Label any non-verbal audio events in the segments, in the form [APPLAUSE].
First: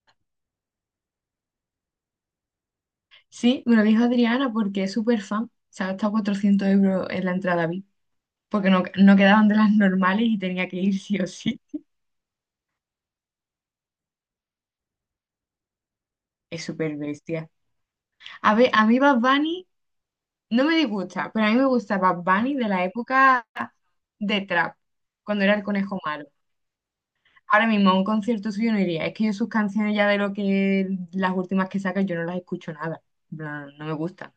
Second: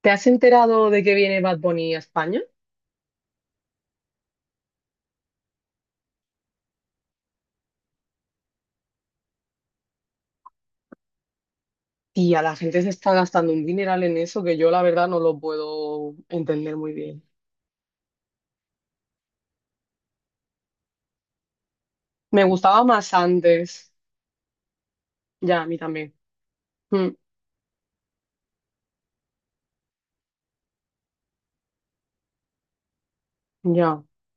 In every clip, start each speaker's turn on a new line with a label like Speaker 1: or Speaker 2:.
Speaker 1: ¿Te has enterado de que viene Bad Bunny a España?
Speaker 2: Sí, me lo dijo Adriana porque es súper fan. Se ha gastado 400 € en la entrada VIP porque no quedaban de las normales y tenía que ir sí o sí.
Speaker 1: Tía, la gente se está gastando un dineral en eso que yo la verdad no lo puedo
Speaker 2: Es
Speaker 1: entender muy
Speaker 2: súper
Speaker 1: bien.
Speaker 2: bestia. A ver, a mí Bad Bunny no me disgusta, pero a mí me gusta Bad
Speaker 1: Me
Speaker 2: Bunny de la
Speaker 1: gustaba más
Speaker 2: época
Speaker 1: antes.
Speaker 2: de Trap, cuando era
Speaker 1: Ya,
Speaker 2: el
Speaker 1: a mí
Speaker 2: conejo
Speaker 1: también.
Speaker 2: malo.
Speaker 1: Mm,
Speaker 2: Ahora mismo a un concierto suyo no iría. Es que yo sus canciones ya de lo que las últimas que saca yo no las escucho nada. En plan, no, me
Speaker 1: ya.
Speaker 2: gustan.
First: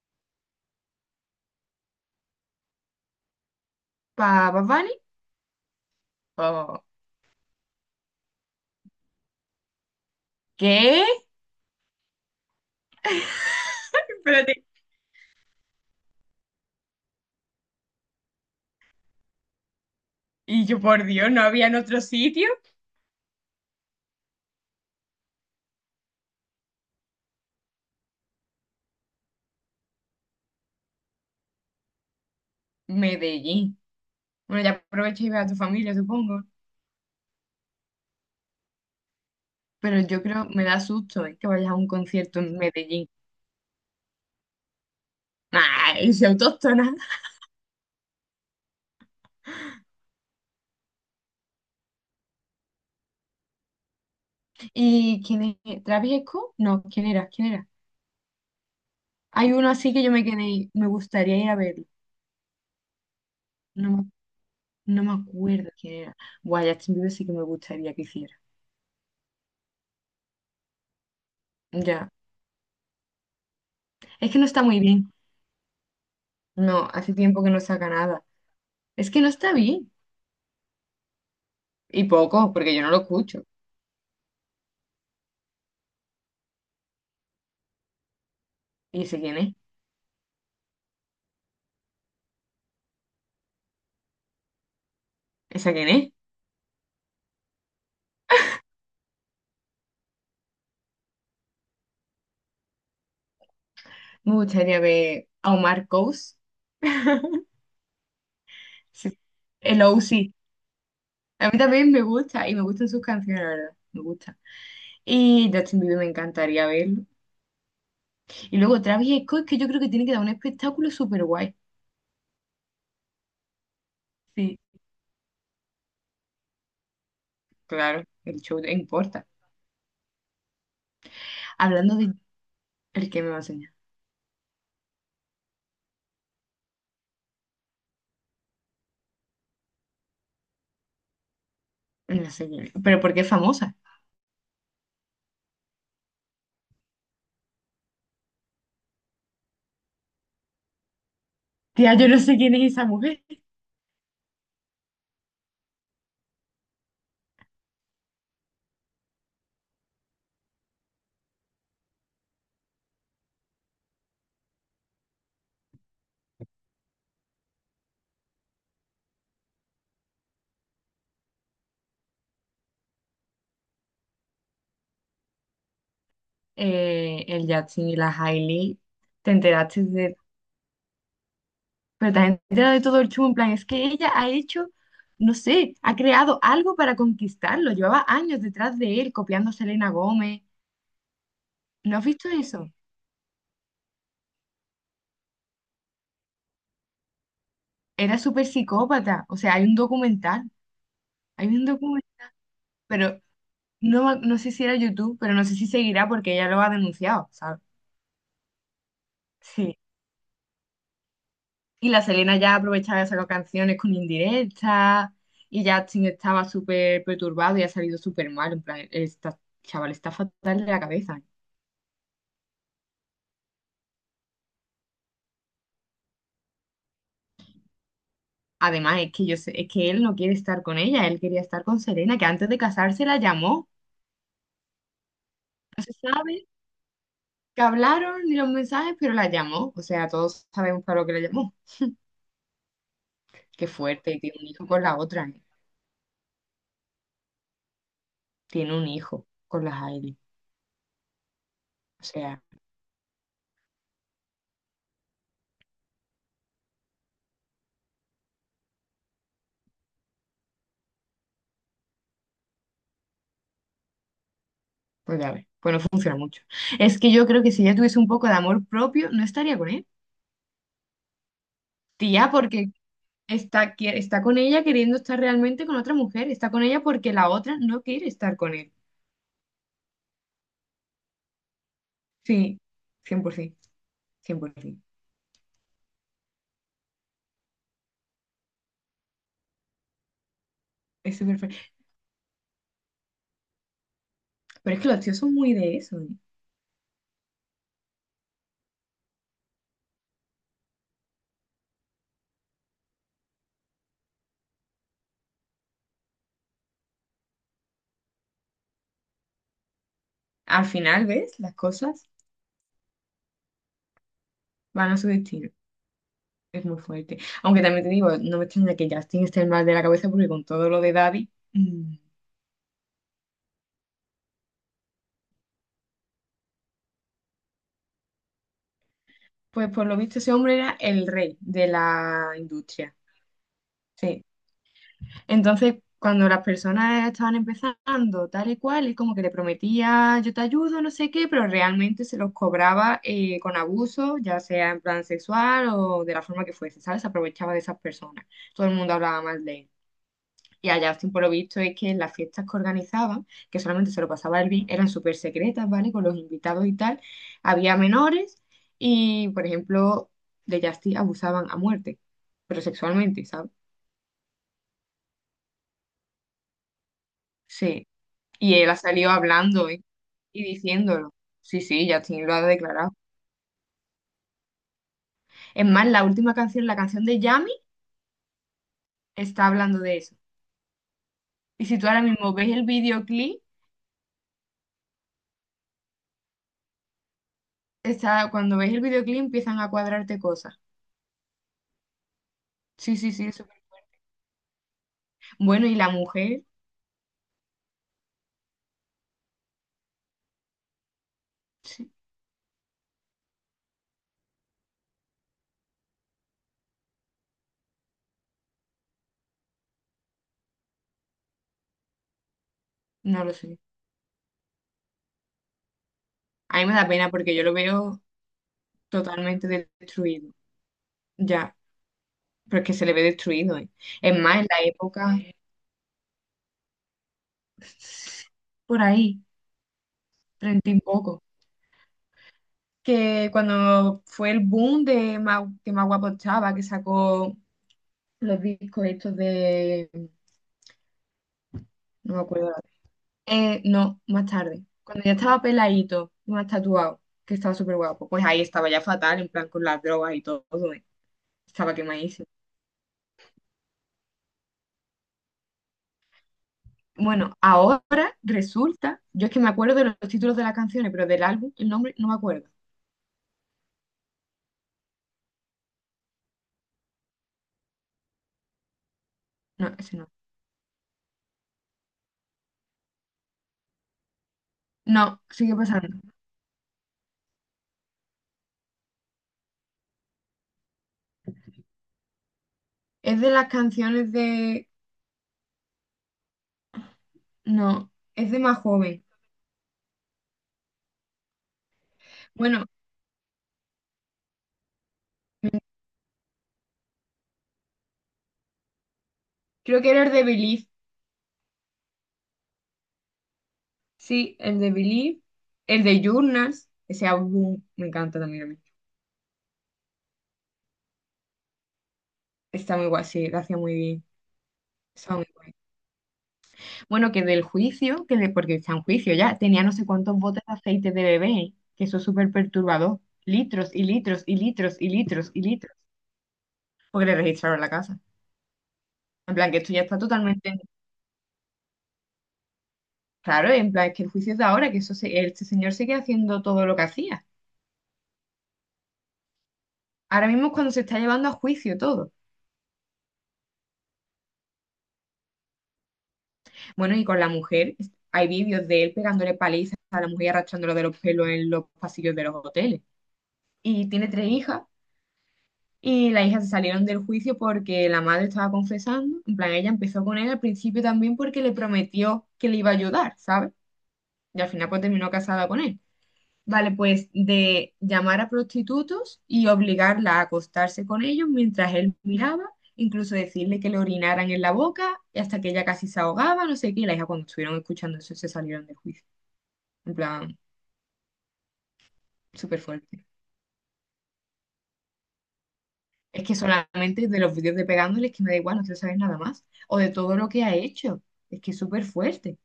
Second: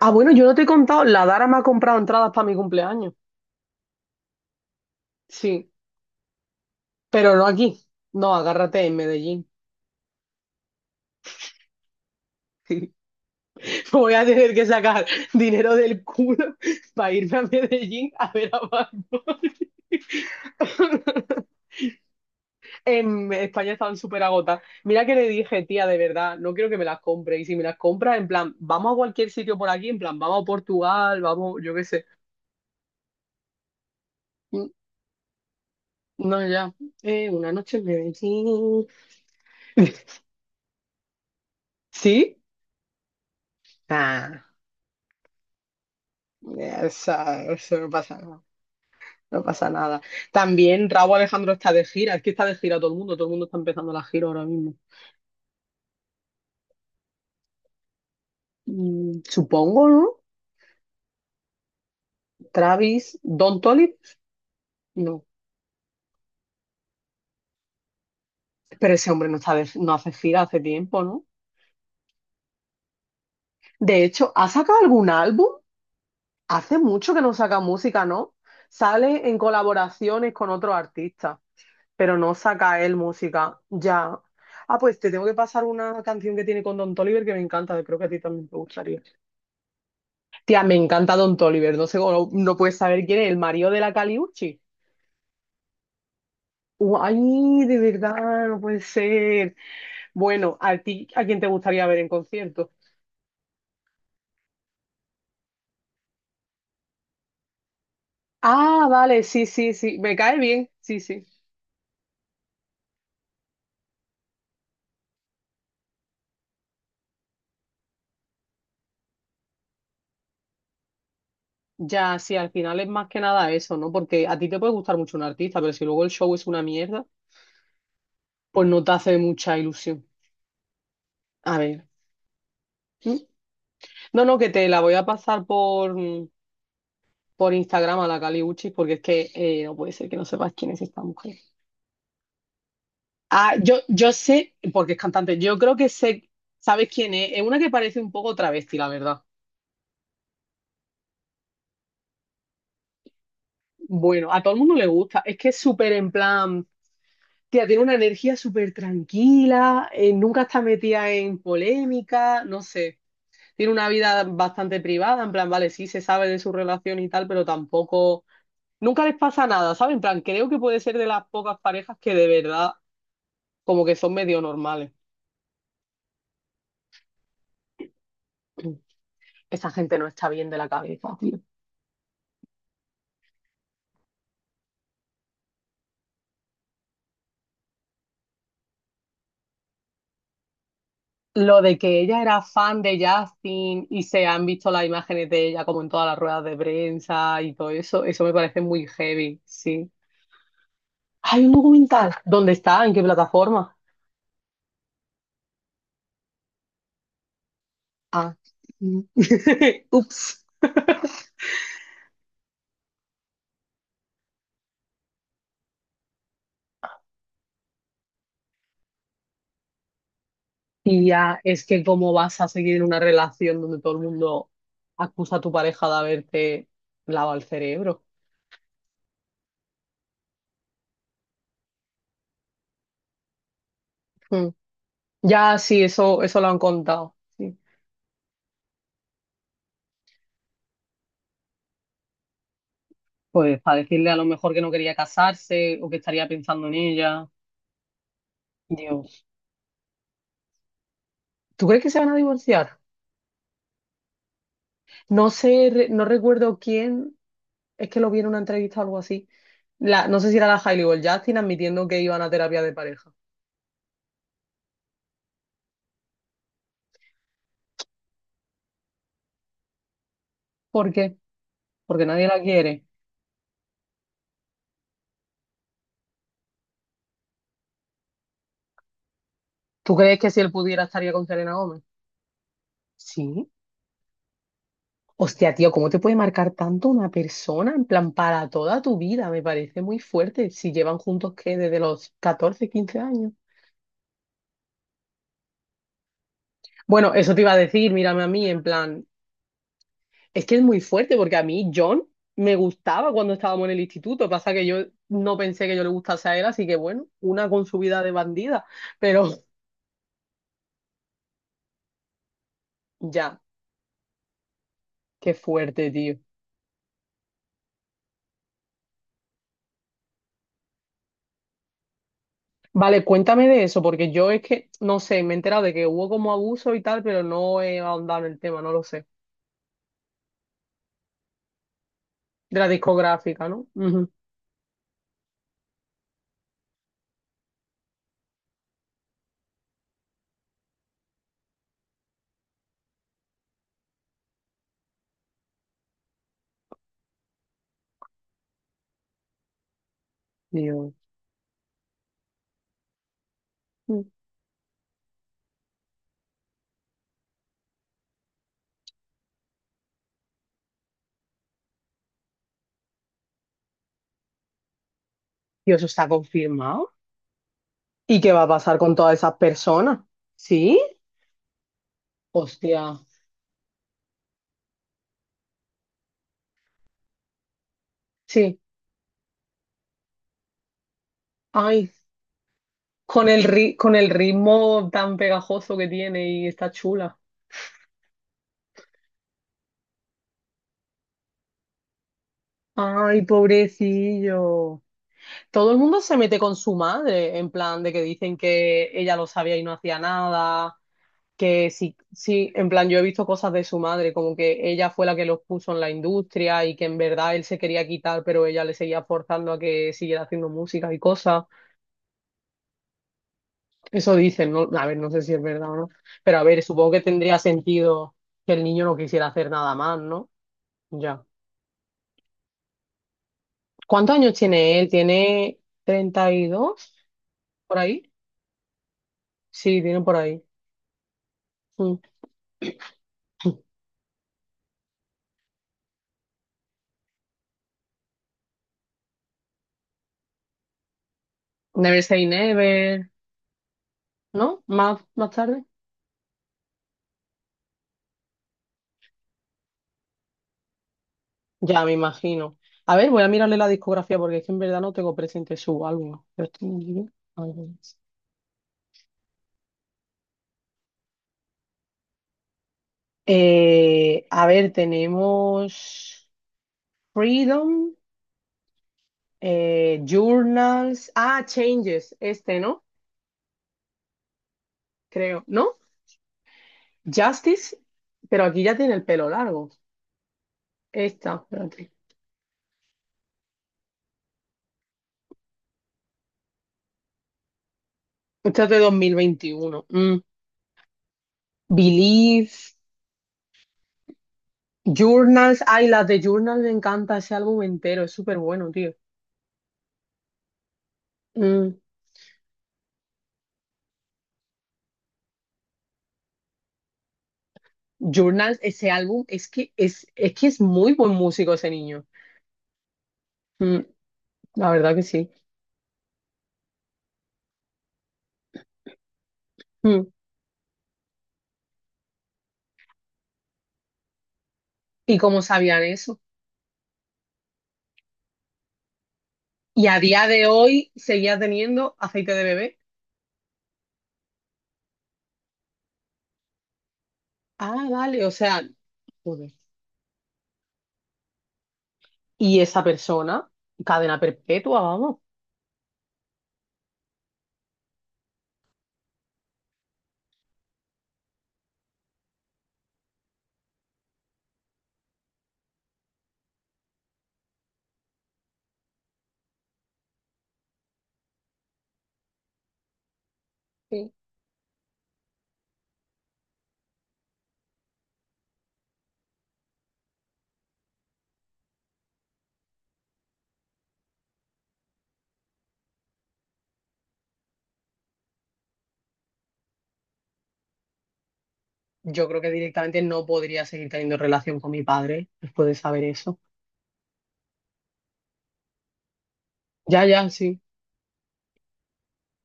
Speaker 1: Ah, bueno, yo no te he contado, la Dara me ha comprado entradas para mi cumpleaños.
Speaker 2: ¿Para Bad Bunny?
Speaker 1: Sí,
Speaker 2: Oh.
Speaker 1: pero no aquí. No, agárrate en Medellín.
Speaker 2: ¿Qué?
Speaker 1: [LAUGHS] Voy a tener
Speaker 2: Espérate.
Speaker 1: que sacar dinero del culo [LAUGHS] para irme a Medellín a ver a Bad Bunny.
Speaker 2: Y yo, por Dios, ¿no
Speaker 1: [LAUGHS]
Speaker 2: había en otro sitio?
Speaker 1: En España estaban súper agotadas. Mira que le dije, tía, de verdad, no quiero que me las compre. Y si me las compras, en plan, vamos a cualquier sitio por aquí, en plan, vamos a Portugal, vamos, yo qué sé.
Speaker 2: Medellín. Bueno,
Speaker 1: Mm,
Speaker 2: ya aprovecha y ve a tu familia, supongo.
Speaker 1: no, ya. Una noche en Medellín.
Speaker 2: Pero yo
Speaker 1: [LAUGHS]
Speaker 2: creo, me da susto que vayas a un
Speaker 1: ¿Sí?
Speaker 2: concierto en Medellín.
Speaker 1: Ah,
Speaker 2: ¡Ay, soy autóctona!
Speaker 1: eso no pasa nada. No pasa nada. También Raúl Alejandro está de gira. Es que está de gira todo el mundo. Todo el mundo está empezando la gira ahora mismo.
Speaker 2: ¿Y quién es? ¿Travis Scott? No, ¿quién era? ¿Quién era? Hay uno
Speaker 1: Supongo,
Speaker 2: así que yo
Speaker 1: ¿no?
Speaker 2: me quedé, me gustaría ir a verlo.
Speaker 1: Travis, Don
Speaker 2: No,
Speaker 1: Toliver,
Speaker 2: me- no me
Speaker 1: no.
Speaker 2: acuerdo quién era. Buah, Justin Bieber sí que me gustaría que hiciera.
Speaker 1: Pero ese hombre no hace gira hace tiempo, ¿no?
Speaker 2: Ya.
Speaker 1: De hecho,
Speaker 2: Es que no
Speaker 1: ¿ha
Speaker 2: está
Speaker 1: sacado
Speaker 2: muy
Speaker 1: algún
Speaker 2: bien.
Speaker 1: álbum? Hace
Speaker 2: No,
Speaker 1: mucho
Speaker 2: hace
Speaker 1: que no
Speaker 2: tiempo que
Speaker 1: saca
Speaker 2: no saca
Speaker 1: música,
Speaker 2: nada.
Speaker 1: ¿no?
Speaker 2: Es que
Speaker 1: Sale
Speaker 2: no
Speaker 1: en
Speaker 2: está bien.
Speaker 1: colaboraciones con otros artistas,
Speaker 2: Y
Speaker 1: pero no
Speaker 2: poco, porque yo
Speaker 1: saca
Speaker 2: no
Speaker 1: él
Speaker 2: lo escucho.
Speaker 1: música. Ya. Ah, pues te tengo que pasar una canción que tiene con Don Toliver que me encanta, creo que a ti también te gustaría.
Speaker 2: ¿Y ese quién es?
Speaker 1: Tía, me encanta Don Toliver, no sé, no, no puedes saber quién es, el marido de la Caliucci.
Speaker 2: ¿Esa quién es?
Speaker 1: Ay, de verdad, no puede ser. Bueno, ¿a ti a quién te gustaría ver en concierto?
Speaker 2: Me gustaría ver a Omar Coase. [LAUGHS]
Speaker 1: Ah,
Speaker 2: Sí,
Speaker 1: vale, sí, sí,
Speaker 2: el
Speaker 1: sí, me
Speaker 2: OC.
Speaker 1: cae bien, sí, sí.
Speaker 2: A mí también me gusta y me gustan sus canciones, la verdad. Me gusta. Y Justin Bieber me encantaría verlo. Y luego Travis Scott, que yo creo que tiene que dar un espectáculo súper guay.
Speaker 1: Ya, sí, al final es más que nada eso, ¿no? Porque a ti te
Speaker 2: Sí,
Speaker 1: puede gustar mucho un artista, pero si luego el show es una mierda,
Speaker 2: claro, el show
Speaker 1: pues
Speaker 2: no
Speaker 1: no te hace
Speaker 2: importa.
Speaker 1: mucha ilusión. A ver.
Speaker 2: Hablando de el
Speaker 1: ¿Mm?
Speaker 2: que me va a enseñar.
Speaker 1: No, no, que te la voy a pasar por, por Instagram a la Cali Uchis, porque es que no puede ser que no sepas quién es esta mujer.
Speaker 2: No sé quién es, pero porque es
Speaker 1: Ah,
Speaker 2: famosa.
Speaker 1: yo sé, porque es cantante, yo creo que sé, ¿sabes quién es? Es una que parece un poco travesti, la verdad.
Speaker 2: Tía, yo no sé quién es esa mujer.
Speaker 1: Bueno, a todo el mundo le gusta. Es que es súper en plan. Tía, tiene una energía súper tranquila, nunca está metida en polémica, no sé. Tiene una vida bastante privada, en plan, vale, sí se sabe de su relación y tal, pero tampoco, nunca les pasa nada, ¿sabes? En plan, creo que puede ser de las pocas parejas que de verdad como que son medio normales.
Speaker 2: El Justin y la Hailey.
Speaker 1: [CLEARS THROAT]
Speaker 2: ¿Te
Speaker 1: Esa
Speaker 2: enteraste
Speaker 1: gente no
Speaker 2: de
Speaker 1: está bien de la cabeza, tío.
Speaker 2: pero también te da de todo el chumbo, en plan, es que ella ha hecho, no sé, ha creado algo para conquistarlo? Llevaba años detrás de él, copiando a Selena Gómez.
Speaker 1: Lo de
Speaker 2: ¿No
Speaker 1: que
Speaker 2: has
Speaker 1: ella
Speaker 2: visto
Speaker 1: era
Speaker 2: eso?
Speaker 1: fan de Justin y se han visto las imágenes de ella como en todas las ruedas de prensa y todo eso,
Speaker 2: Era
Speaker 1: eso me
Speaker 2: súper
Speaker 1: parece muy
Speaker 2: psicópata. O
Speaker 1: heavy,
Speaker 2: sea, hay un
Speaker 1: sí.
Speaker 2: documental,
Speaker 1: Hay
Speaker 2: hay
Speaker 1: un
Speaker 2: un documental,
Speaker 1: documental. ¿Dónde está? ¿En qué
Speaker 2: pero
Speaker 1: plataforma?
Speaker 2: no, no sé si era YouTube, pero no sé si seguirá porque ella lo ha denunciado, ¿sabes?
Speaker 1: Ah. Mm.
Speaker 2: Sí.
Speaker 1: [LAUGHS] Ups.
Speaker 2: Y la Selena ya aprovechaba de sacar canciones con indirectas y Justin estaba súper perturbado y ha salido súper mal, en plan, esta chaval está fatal de la
Speaker 1: Y
Speaker 2: cabeza.
Speaker 1: ya, es que cómo vas a seguir en una relación donde todo el mundo acusa a tu pareja de haberte lavado el cerebro.
Speaker 2: Además, es que yo sé, es que él no quiere estar con ella, él quería estar con Serena, que antes de casarse la llamó.
Speaker 1: Mm. Ya,
Speaker 2: No
Speaker 1: sí,
Speaker 2: se
Speaker 1: eso
Speaker 2: sabe
Speaker 1: lo han contado. Sí.
Speaker 2: que hablaron ni los mensajes, pero la llamó. O sea, todos sabemos para lo que la llamó.
Speaker 1: Pues
Speaker 2: Qué
Speaker 1: para decirle
Speaker 2: fuerte,
Speaker 1: a
Speaker 2: y
Speaker 1: lo
Speaker 2: tiene un
Speaker 1: mejor que
Speaker 2: hijo
Speaker 1: no
Speaker 2: con
Speaker 1: quería
Speaker 2: la otra, ¿eh?
Speaker 1: casarse o que estaría pensando en ella.
Speaker 2: Tiene un
Speaker 1: Dios.
Speaker 2: hijo con la Hailey.
Speaker 1: ¿Tú crees que se
Speaker 2: O
Speaker 1: van a
Speaker 2: sea,
Speaker 1: divorciar? No sé, no recuerdo quién es que lo vi en una entrevista o algo así. No sé si era la Hailey o el Justin admitiendo que iban a terapia de pareja.
Speaker 2: pues ya ves, pues no funciona mucho. Es que yo creo que si ella tuviese un poco de amor propio, no estaría con él.
Speaker 1: ¿Por qué? Porque nadie
Speaker 2: Tía,
Speaker 1: la
Speaker 2: porque
Speaker 1: quiere.
Speaker 2: está, está con ella queriendo estar realmente con otra mujer, está con ella porque la otra no quiere estar con él.
Speaker 1: ¿Tú crees que si él pudiera estaría con Selena Gómez?
Speaker 2: Sí, cien por
Speaker 1: Sí,
Speaker 2: ciento, cien por 100%.
Speaker 1: hostia, tío, ¿cómo te puede marcar tanto una persona? En plan, para toda tu vida, me parece muy fuerte. Si llevan
Speaker 2: Es
Speaker 1: juntos,
Speaker 2: súper.
Speaker 1: ¿qué? Desde los 14 15 años.
Speaker 2: Pero es que los tíos son muy de eso, ¿eh?
Speaker 1: Bueno, eso te iba a decir, mírame a mí, en plan, es que es muy fuerte porque a mí John me gustaba cuando estábamos en el instituto. Pasa que yo no pensé que yo le gustase a él, así que bueno, una con su vida de bandida. Pero
Speaker 2: Al final, ¿ves? Las cosas
Speaker 1: [LAUGHS] ya,
Speaker 2: van a su
Speaker 1: qué
Speaker 2: destino.
Speaker 1: fuerte, tío.
Speaker 2: Es muy fuerte. Aunque también te digo, no me extraña que Justin esté mal de la cabeza porque con todo lo de Daddy,
Speaker 1: Vale, cuéntame de eso, porque yo es que, no sé, me he enterado de que hubo como abuso y tal, pero no he ahondado en el tema, no lo sé.
Speaker 2: pues por lo visto ese hombre era el rey de la
Speaker 1: De la
Speaker 2: industria.
Speaker 1: discográfica, ¿no? Ujú.
Speaker 2: Sí. Entonces, cuando las personas estaban empezando tal y cual, es como que le prometía yo te ayudo, no sé qué, pero realmente se los cobraba con abuso, ya sea en plan sexual o de la forma que fuese, ¿sabes? Se aprovechaba de esas personas. Todo el mundo hablaba mal de él. Y a
Speaker 1: Dios.
Speaker 2: Justin, por lo visto, es que las fiestas que organizaban, que solamente se
Speaker 1: Mm.
Speaker 2: lo pasaba él bien, eran súper secretas, ¿vale? Con los invitados y tal. Había menores y, por ejemplo, de Justin abusaban a muerte, pero sexualmente, ¿sabes?
Speaker 1: Dios, ¿eso está confirmado?
Speaker 2: Sí.
Speaker 1: ¿Y qué va a
Speaker 2: Y él ha
Speaker 1: pasar con
Speaker 2: salido
Speaker 1: todas esas
Speaker 2: hablando, ¿eh?
Speaker 1: personas?
Speaker 2: Y
Speaker 1: ¿Sí?
Speaker 2: diciéndolo. Sí, sí, Justin lo ha declarado.
Speaker 1: Hostia.
Speaker 2: Es más, la última canción, la canción de Yami,
Speaker 1: Sí.
Speaker 2: está hablando de eso. Y si tú
Speaker 1: Ay,
Speaker 2: ahora mismo ves el
Speaker 1: Con
Speaker 2: videoclip,
Speaker 1: el ri- con el ritmo tan pegajoso que tiene y está chula.
Speaker 2: está, cuando ves el videoclip empiezan a cuadrarte cosas. Sí, sí,
Speaker 1: Ay,
Speaker 2: sí, eso.
Speaker 1: pobrecillo.
Speaker 2: Bueno,
Speaker 1: Todo
Speaker 2: y
Speaker 1: el
Speaker 2: la
Speaker 1: mundo se mete
Speaker 2: mujer.
Speaker 1: con su madre, en plan de que dicen que ella lo sabía y no hacía nada, que sí, sí, en plan yo he visto cosas de su madre, como que ella fue la que los puso en la industria y que en verdad él se quería quitar, pero ella le seguía forzando a que siguiera haciendo música y cosas.
Speaker 2: No lo sé.
Speaker 1: Eso dicen, ¿no? A ver, no sé si es verdad o no, pero a
Speaker 2: A
Speaker 1: ver,
Speaker 2: mí me da
Speaker 1: supongo que
Speaker 2: pena porque
Speaker 1: tendría
Speaker 2: yo lo veo
Speaker 1: sentido que el niño no quisiera
Speaker 2: totalmente
Speaker 1: hacer nada más, ¿no?
Speaker 2: destruido.
Speaker 1: Ya.
Speaker 2: Ya, pero es que se le ve destruido, ¿eh?
Speaker 1: ¿Cuántos
Speaker 2: Es
Speaker 1: años
Speaker 2: más, en la
Speaker 1: tiene él?
Speaker 2: época,
Speaker 1: ¿Tiene 32? ¿Por ahí?
Speaker 2: por ahí,
Speaker 1: Sí, tiene por ahí.
Speaker 2: treinta y poco,
Speaker 1: Mm.
Speaker 2: que cuando fue el boom de que Más Guapo Estaba, que sacó los discos estos de...
Speaker 1: Never
Speaker 2: No me
Speaker 1: Say
Speaker 2: acuerdo.
Speaker 1: Never,
Speaker 2: No, más
Speaker 1: ¿no?
Speaker 2: tarde. Cuando
Speaker 1: Más,
Speaker 2: ya
Speaker 1: más
Speaker 2: estaba
Speaker 1: tarde.
Speaker 2: peladito, más tatuado, que estaba súper guapo, pues ahí estaba ya fatal, en plan con las drogas y todo, ¿eh? Estaba
Speaker 1: Ya, me
Speaker 2: quemadísimo.
Speaker 1: imagino. A ver, voy a mirarle la discografía porque es que en verdad no tengo presente su álbum. Pero
Speaker 2: Bueno,
Speaker 1: a ver,
Speaker 2: ahora resulta, yo es que me acuerdo de los títulos de las canciones, pero del álbum, el nombre no me acuerdo.
Speaker 1: a ver, tenemos Freedom,
Speaker 2: No, ese no.
Speaker 1: Journals, ah, Changes, este, ¿no?
Speaker 2: No,
Speaker 1: Creo,
Speaker 2: sigue
Speaker 1: ¿no?
Speaker 2: pasando.
Speaker 1: Justice, pero aquí ya tiene el pelo largo. Esta, espérate.
Speaker 2: Es de las canciones de... No, es de más
Speaker 1: Esta es de
Speaker 2: joven.
Speaker 1: 2021. Mm.
Speaker 2: Bueno,
Speaker 1: Believe, Journals. Ay, las de Journals me encanta ese álbum entero. Es súper bueno, tío.
Speaker 2: creo que era el de Believe.
Speaker 1: Mm.
Speaker 2: Sí, el de Believe. El de Journals. Ese álbum me encanta también a mí.
Speaker 1: Journals, ese álbum, es que es muy buen músico ese niño.
Speaker 2: Está muy guay, sí, lo hacía muy
Speaker 1: Mm,
Speaker 2: bien.
Speaker 1: La verdad que sí.
Speaker 2: Bueno, que del juicio, que de, porque está en juicio ya, tenía no sé
Speaker 1: Mm.
Speaker 2: cuántos botes de aceite de bebé, que eso es súper perturbador. Litros y litros y litros y
Speaker 1: ¿Y
Speaker 2: litros
Speaker 1: cómo
Speaker 2: y litros,
Speaker 1: sabían eso?
Speaker 2: porque le registraron la casa. En plan, que esto ya
Speaker 1: Y
Speaker 2: está
Speaker 1: a día de
Speaker 2: totalmente
Speaker 1: hoy seguía teniendo aceite de bebé.
Speaker 2: claro, en plan, es que el juicio es de ahora, que este señor sigue haciendo todo lo que hacía.
Speaker 1: Ah, vale, o sea, joder.
Speaker 2: Ahora mismo es cuando se está llevando a juicio todo.
Speaker 1: Y esa persona, cadena perpetua, vamos.
Speaker 2: Bueno, y con la mujer, hay vídeos de él pegándole palizas a la mujer y arrastrándolo de los pelos en los pasillos de los hoteles. Y tiene 3 hijas. Y las hijas se salieron del juicio porque la madre estaba confesando. En plan, ella empezó con él al principio también porque le prometió que le iba a ayudar, ¿sabes?
Speaker 1: Sí.
Speaker 2: Y al final pues terminó casada con él. Vale, pues de llamar a prostitutos y obligarla a acostarse con ellos mientras él miraba, incluso decirle que le orinaran en la boca y hasta que ella casi se ahogaba, no sé qué. Y la hija cuando estuvieron escuchando eso se salieron del juicio. En plan,
Speaker 1: Yo creo que
Speaker 2: súper
Speaker 1: directamente
Speaker 2: fuerte.
Speaker 1: no podría seguir teniendo relación con mi padre después de saber
Speaker 2: Es que
Speaker 1: eso.
Speaker 2: solamente de los vídeos de pegándole es que me da igual, no quiero saber nada más. O de
Speaker 1: Ya,
Speaker 2: todo
Speaker 1: ya,
Speaker 2: lo que ha
Speaker 1: sí.
Speaker 2: hecho. Es que es súper fuerte.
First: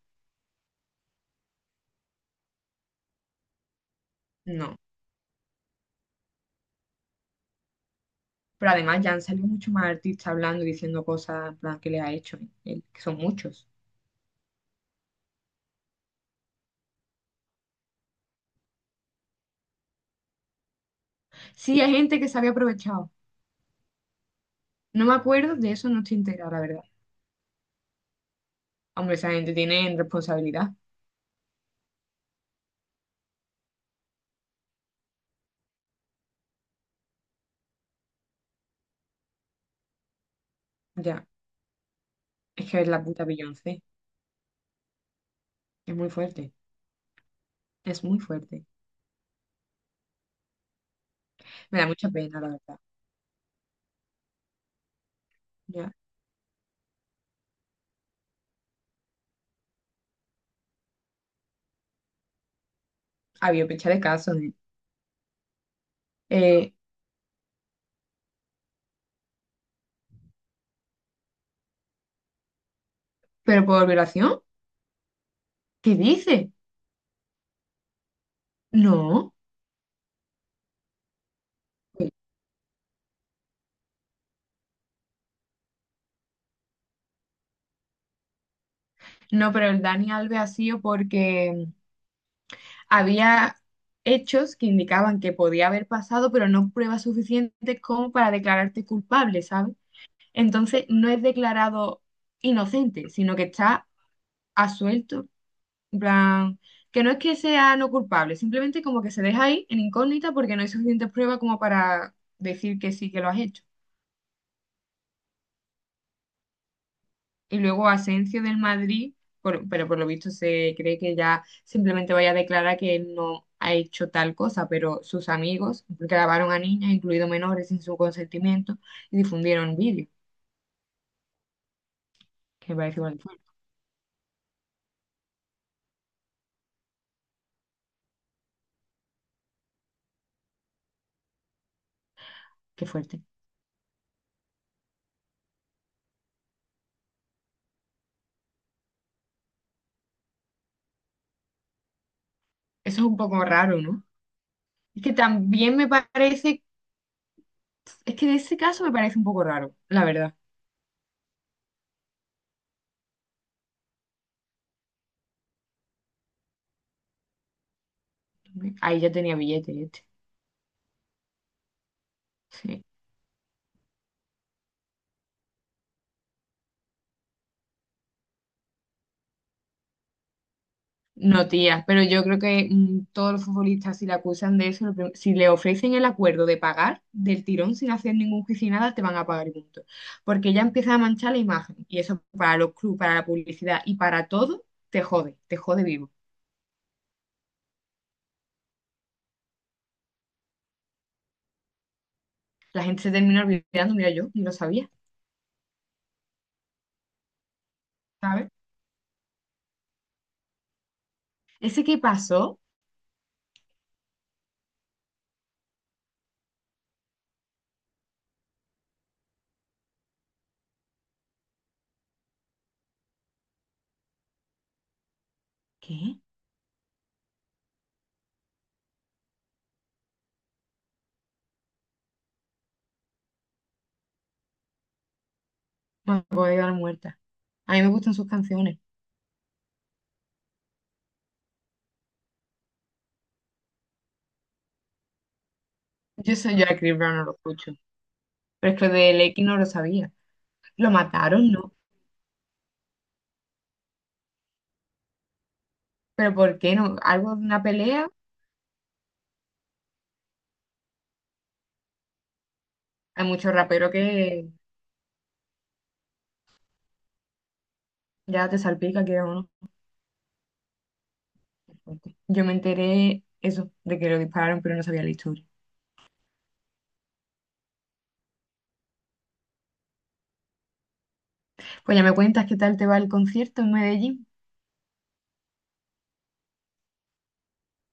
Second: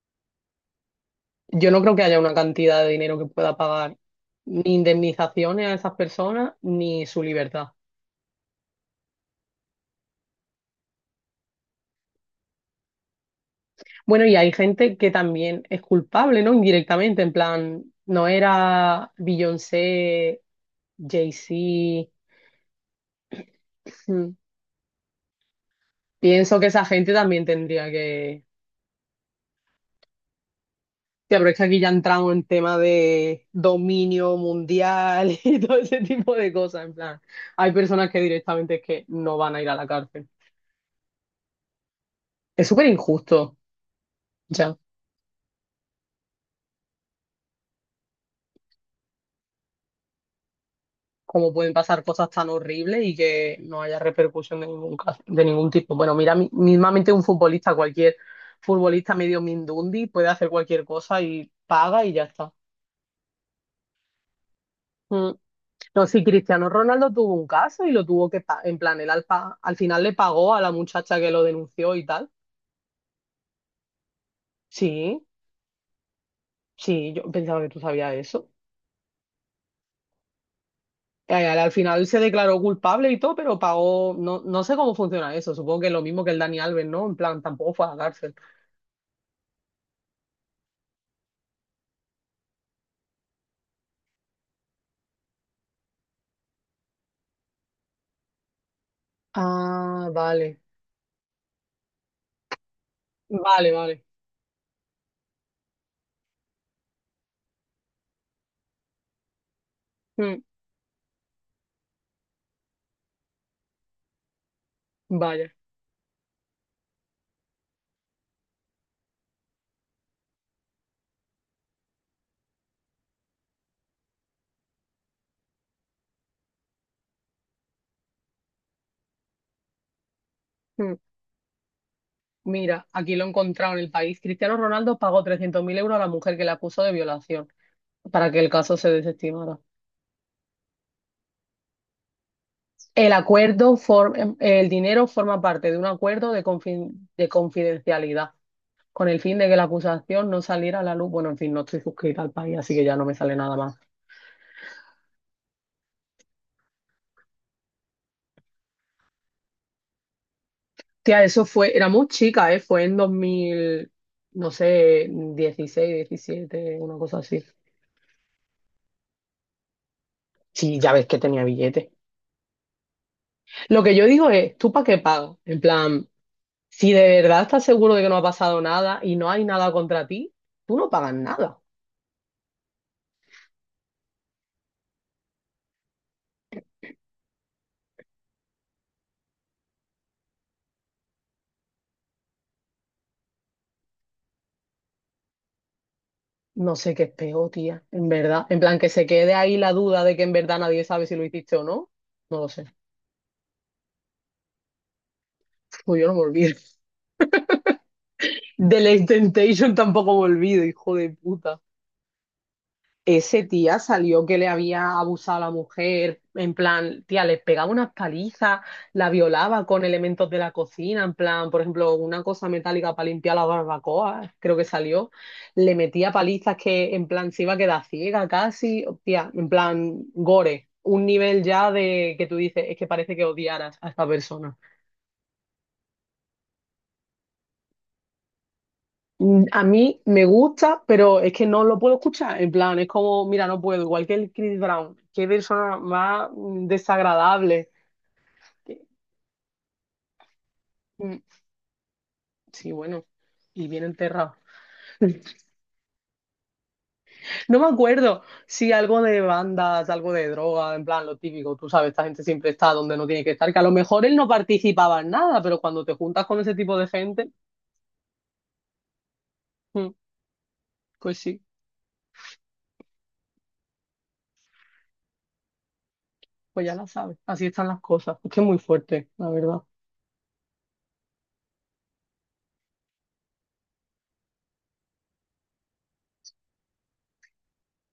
Speaker 1: Yo no creo que haya una cantidad de dinero que pueda pagar ni
Speaker 2: No.
Speaker 1: indemnizaciones a esas personas ni su libertad.
Speaker 2: Pero además ya han salido mucho más artistas hablando y diciendo cosas en plan, que le ha hecho, él, que son muchos.
Speaker 1: Bueno, y hay gente que también es culpable, ¿no? Indirectamente, en plan, no era Beyoncé,
Speaker 2: Sí, hay
Speaker 1: Jay-Z.
Speaker 2: gente que se había aprovechado.
Speaker 1: Mm.
Speaker 2: No me acuerdo, de eso no estoy enterada,
Speaker 1: Pienso
Speaker 2: la
Speaker 1: que
Speaker 2: verdad.
Speaker 1: esa gente también tendría que...
Speaker 2: Hombre, esa gente tiene responsabilidad.
Speaker 1: Tía, pero es que aquí ya entramos en tema de dominio mundial [LAUGHS] y todo ese tipo de cosas, en plan. Hay personas que directamente es que no van a ir a la cárcel.
Speaker 2: Ya.
Speaker 1: Es
Speaker 2: Es que
Speaker 1: súper
Speaker 2: es la puta
Speaker 1: injusto.
Speaker 2: Beyoncé.
Speaker 1: Ya.
Speaker 2: Es muy fuerte. Es muy fuerte.
Speaker 1: Cómo pueden
Speaker 2: Me da
Speaker 1: pasar
Speaker 2: mucha
Speaker 1: cosas
Speaker 2: pena,
Speaker 1: tan
Speaker 2: la verdad.
Speaker 1: horribles y que no haya repercusión de de ningún
Speaker 2: Ya.
Speaker 1: tipo. Bueno, mira, mismamente un futbolista, cualquier futbolista medio mindundi puede hacer cualquier cosa y paga y ya está.
Speaker 2: Había pecha de casos, ¿eh?
Speaker 1: Mm. No, sí, Cristiano
Speaker 2: Eh,
Speaker 1: Ronaldo tuvo un caso y lo tuvo que, en plan, al final le pagó a la muchacha que lo denunció y tal.
Speaker 2: ¿Pero por violación?
Speaker 1: Sí,
Speaker 2: ¿Qué dice?
Speaker 1: sí, yo pensaba que tú sabías eso.
Speaker 2: No.
Speaker 1: Al final se declaró culpable y todo, pero pagó, no, no sé cómo funciona eso, supongo que es lo mismo que el Dani Alves, ¿no? En plan, tampoco fue a la cárcel.
Speaker 2: No, pero el Dani Alves ha sido porque había hechos que indicaban que podía haber pasado, pero no pruebas suficientes como para declararte culpable, ¿sabes?
Speaker 1: Ah, vale,
Speaker 2: Entonces no es declarado inocente, sino que
Speaker 1: vale,
Speaker 2: está
Speaker 1: vale.
Speaker 2: a suelto, en plan, que no es que sea no culpable, simplemente como que se deja ahí en incógnita
Speaker 1: Mm,
Speaker 2: porque no hay suficientes pruebas como para decir que sí que lo has hecho.
Speaker 1: vaya.
Speaker 2: Y luego Asencio del Madrid, pero por lo visto se cree que ya simplemente vaya a declarar que él no ha hecho tal cosa, pero sus amigos grabaron a niñas, incluidos menores, sin su consentimiento y difundieron vídeos,
Speaker 1: Mm.
Speaker 2: que me
Speaker 1: Mira,
Speaker 2: parece igual
Speaker 1: aquí lo
Speaker 2: de
Speaker 1: he
Speaker 2: fuerte.
Speaker 1: encontrado en el país. Cristiano Ronaldo pagó 300.000 euros a la mujer que le acusó de violación para que el caso se desestimara.
Speaker 2: Qué
Speaker 1: El
Speaker 2: fuerte.
Speaker 1: acuerdo for- el dinero forma parte de un acuerdo de confidencialidad con el fin de que la acusación no saliera a la luz. Bueno, en fin, no estoy suscrita al país, así que ya
Speaker 2: Eso
Speaker 1: no
Speaker 2: es
Speaker 1: me
Speaker 2: un
Speaker 1: sale
Speaker 2: poco
Speaker 1: nada más.
Speaker 2: raro, ¿no? Es que también me parece, es que de ese caso me parece un poco raro, la verdad.
Speaker 1: Tía, eso fue, era muy chica, ¿eh? Fue en 2000, no sé, 16, 17, una cosa así.
Speaker 2: Ahí ya tenía billete este.
Speaker 1: Sí, ya ves que tenía billetes.
Speaker 2: Sí.
Speaker 1: Lo que yo digo es, ¿tú para qué pagas? En plan, si de verdad estás seguro de que no ha pasado nada y no hay nada contra ti, tú no pagas
Speaker 2: No,
Speaker 1: nada.
Speaker 2: tía, pero yo creo que todos los futbolistas, si le acusan de eso, si le ofrecen el acuerdo de pagar del tirón sin hacer ningún juicio y nada, te van a pagar y punto. Porque ya empieza a manchar la imagen. Y eso para los clubes, para la publicidad y para todo, te jode vivo.
Speaker 1: No sé qué es peor, tía, en verdad. En plan, que se quede ahí la duda de que en verdad nadie sabe si lo hiciste o no. No lo sé.
Speaker 2: La gente se termina olvidando, mira, yo ni lo sabía,
Speaker 1: Pues yo no me olvido. [LAUGHS]
Speaker 2: ¿sabes?
Speaker 1: De la Temptation tampoco me olvido, hijo de puta.
Speaker 2: Ese que pasó,
Speaker 1: Ese tía salió que le había abusado a la mujer, en plan, tía, le pegaba unas palizas, la violaba con elementos de la cocina, en plan, por ejemplo, una cosa metálica para limpiar la barbacoa, creo que salió, le metía
Speaker 2: ¿qué?
Speaker 1: palizas que en plan se iba a quedar ciega casi, tía, en plan, gore, un nivel ya de que tú dices, es que parece que odiaras a esta persona.
Speaker 2: Bueno, me voy a quedar muerta. A mí me gustan sus canciones.
Speaker 1: A mí me gusta, pero es que no lo puedo escuchar. En plan, es como, mira, no puedo. Igual que el Chris Brown. Qué persona más
Speaker 2: Yo soy yo a Chris Brown, no lo
Speaker 1: desagradable.
Speaker 2: escucho. Pero es
Speaker 1: Que-
Speaker 2: que del X no lo sabía. Lo
Speaker 1: mm,
Speaker 2: mataron, ¿no?
Speaker 1: sí, bueno. Y bien enterrado. [LAUGHS]
Speaker 2: ¿Pero por qué no? ¿Algo de
Speaker 1: No
Speaker 2: una
Speaker 1: me
Speaker 2: pelea?
Speaker 1: acuerdo si algo de bandas, algo de droga, en plan, lo típico. Tú sabes, esta gente siempre está donde no tiene
Speaker 2: Hay
Speaker 1: que estar.
Speaker 2: mucho
Speaker 1: Que a lo
Speaker 2: rapero
Speaker 1: mejor él no
Speaker 2: que
Speaker 1: participaba en nada, pero cuando te juntas con ese tipo de gente,
Speaker 2: ya te salpica que es uno.
Speaker 1: mm, pues sí,
Speaker 2: Yo me enteré eso, de que lo dispararon, pero no sabía la historia.
Speaker 1: pues ya la sabes. Así están las cosas. Es que es muy fuerte, la verdad.
Speaker 2: Pues ya me cuentas qué tal te va el concierto en Medellín.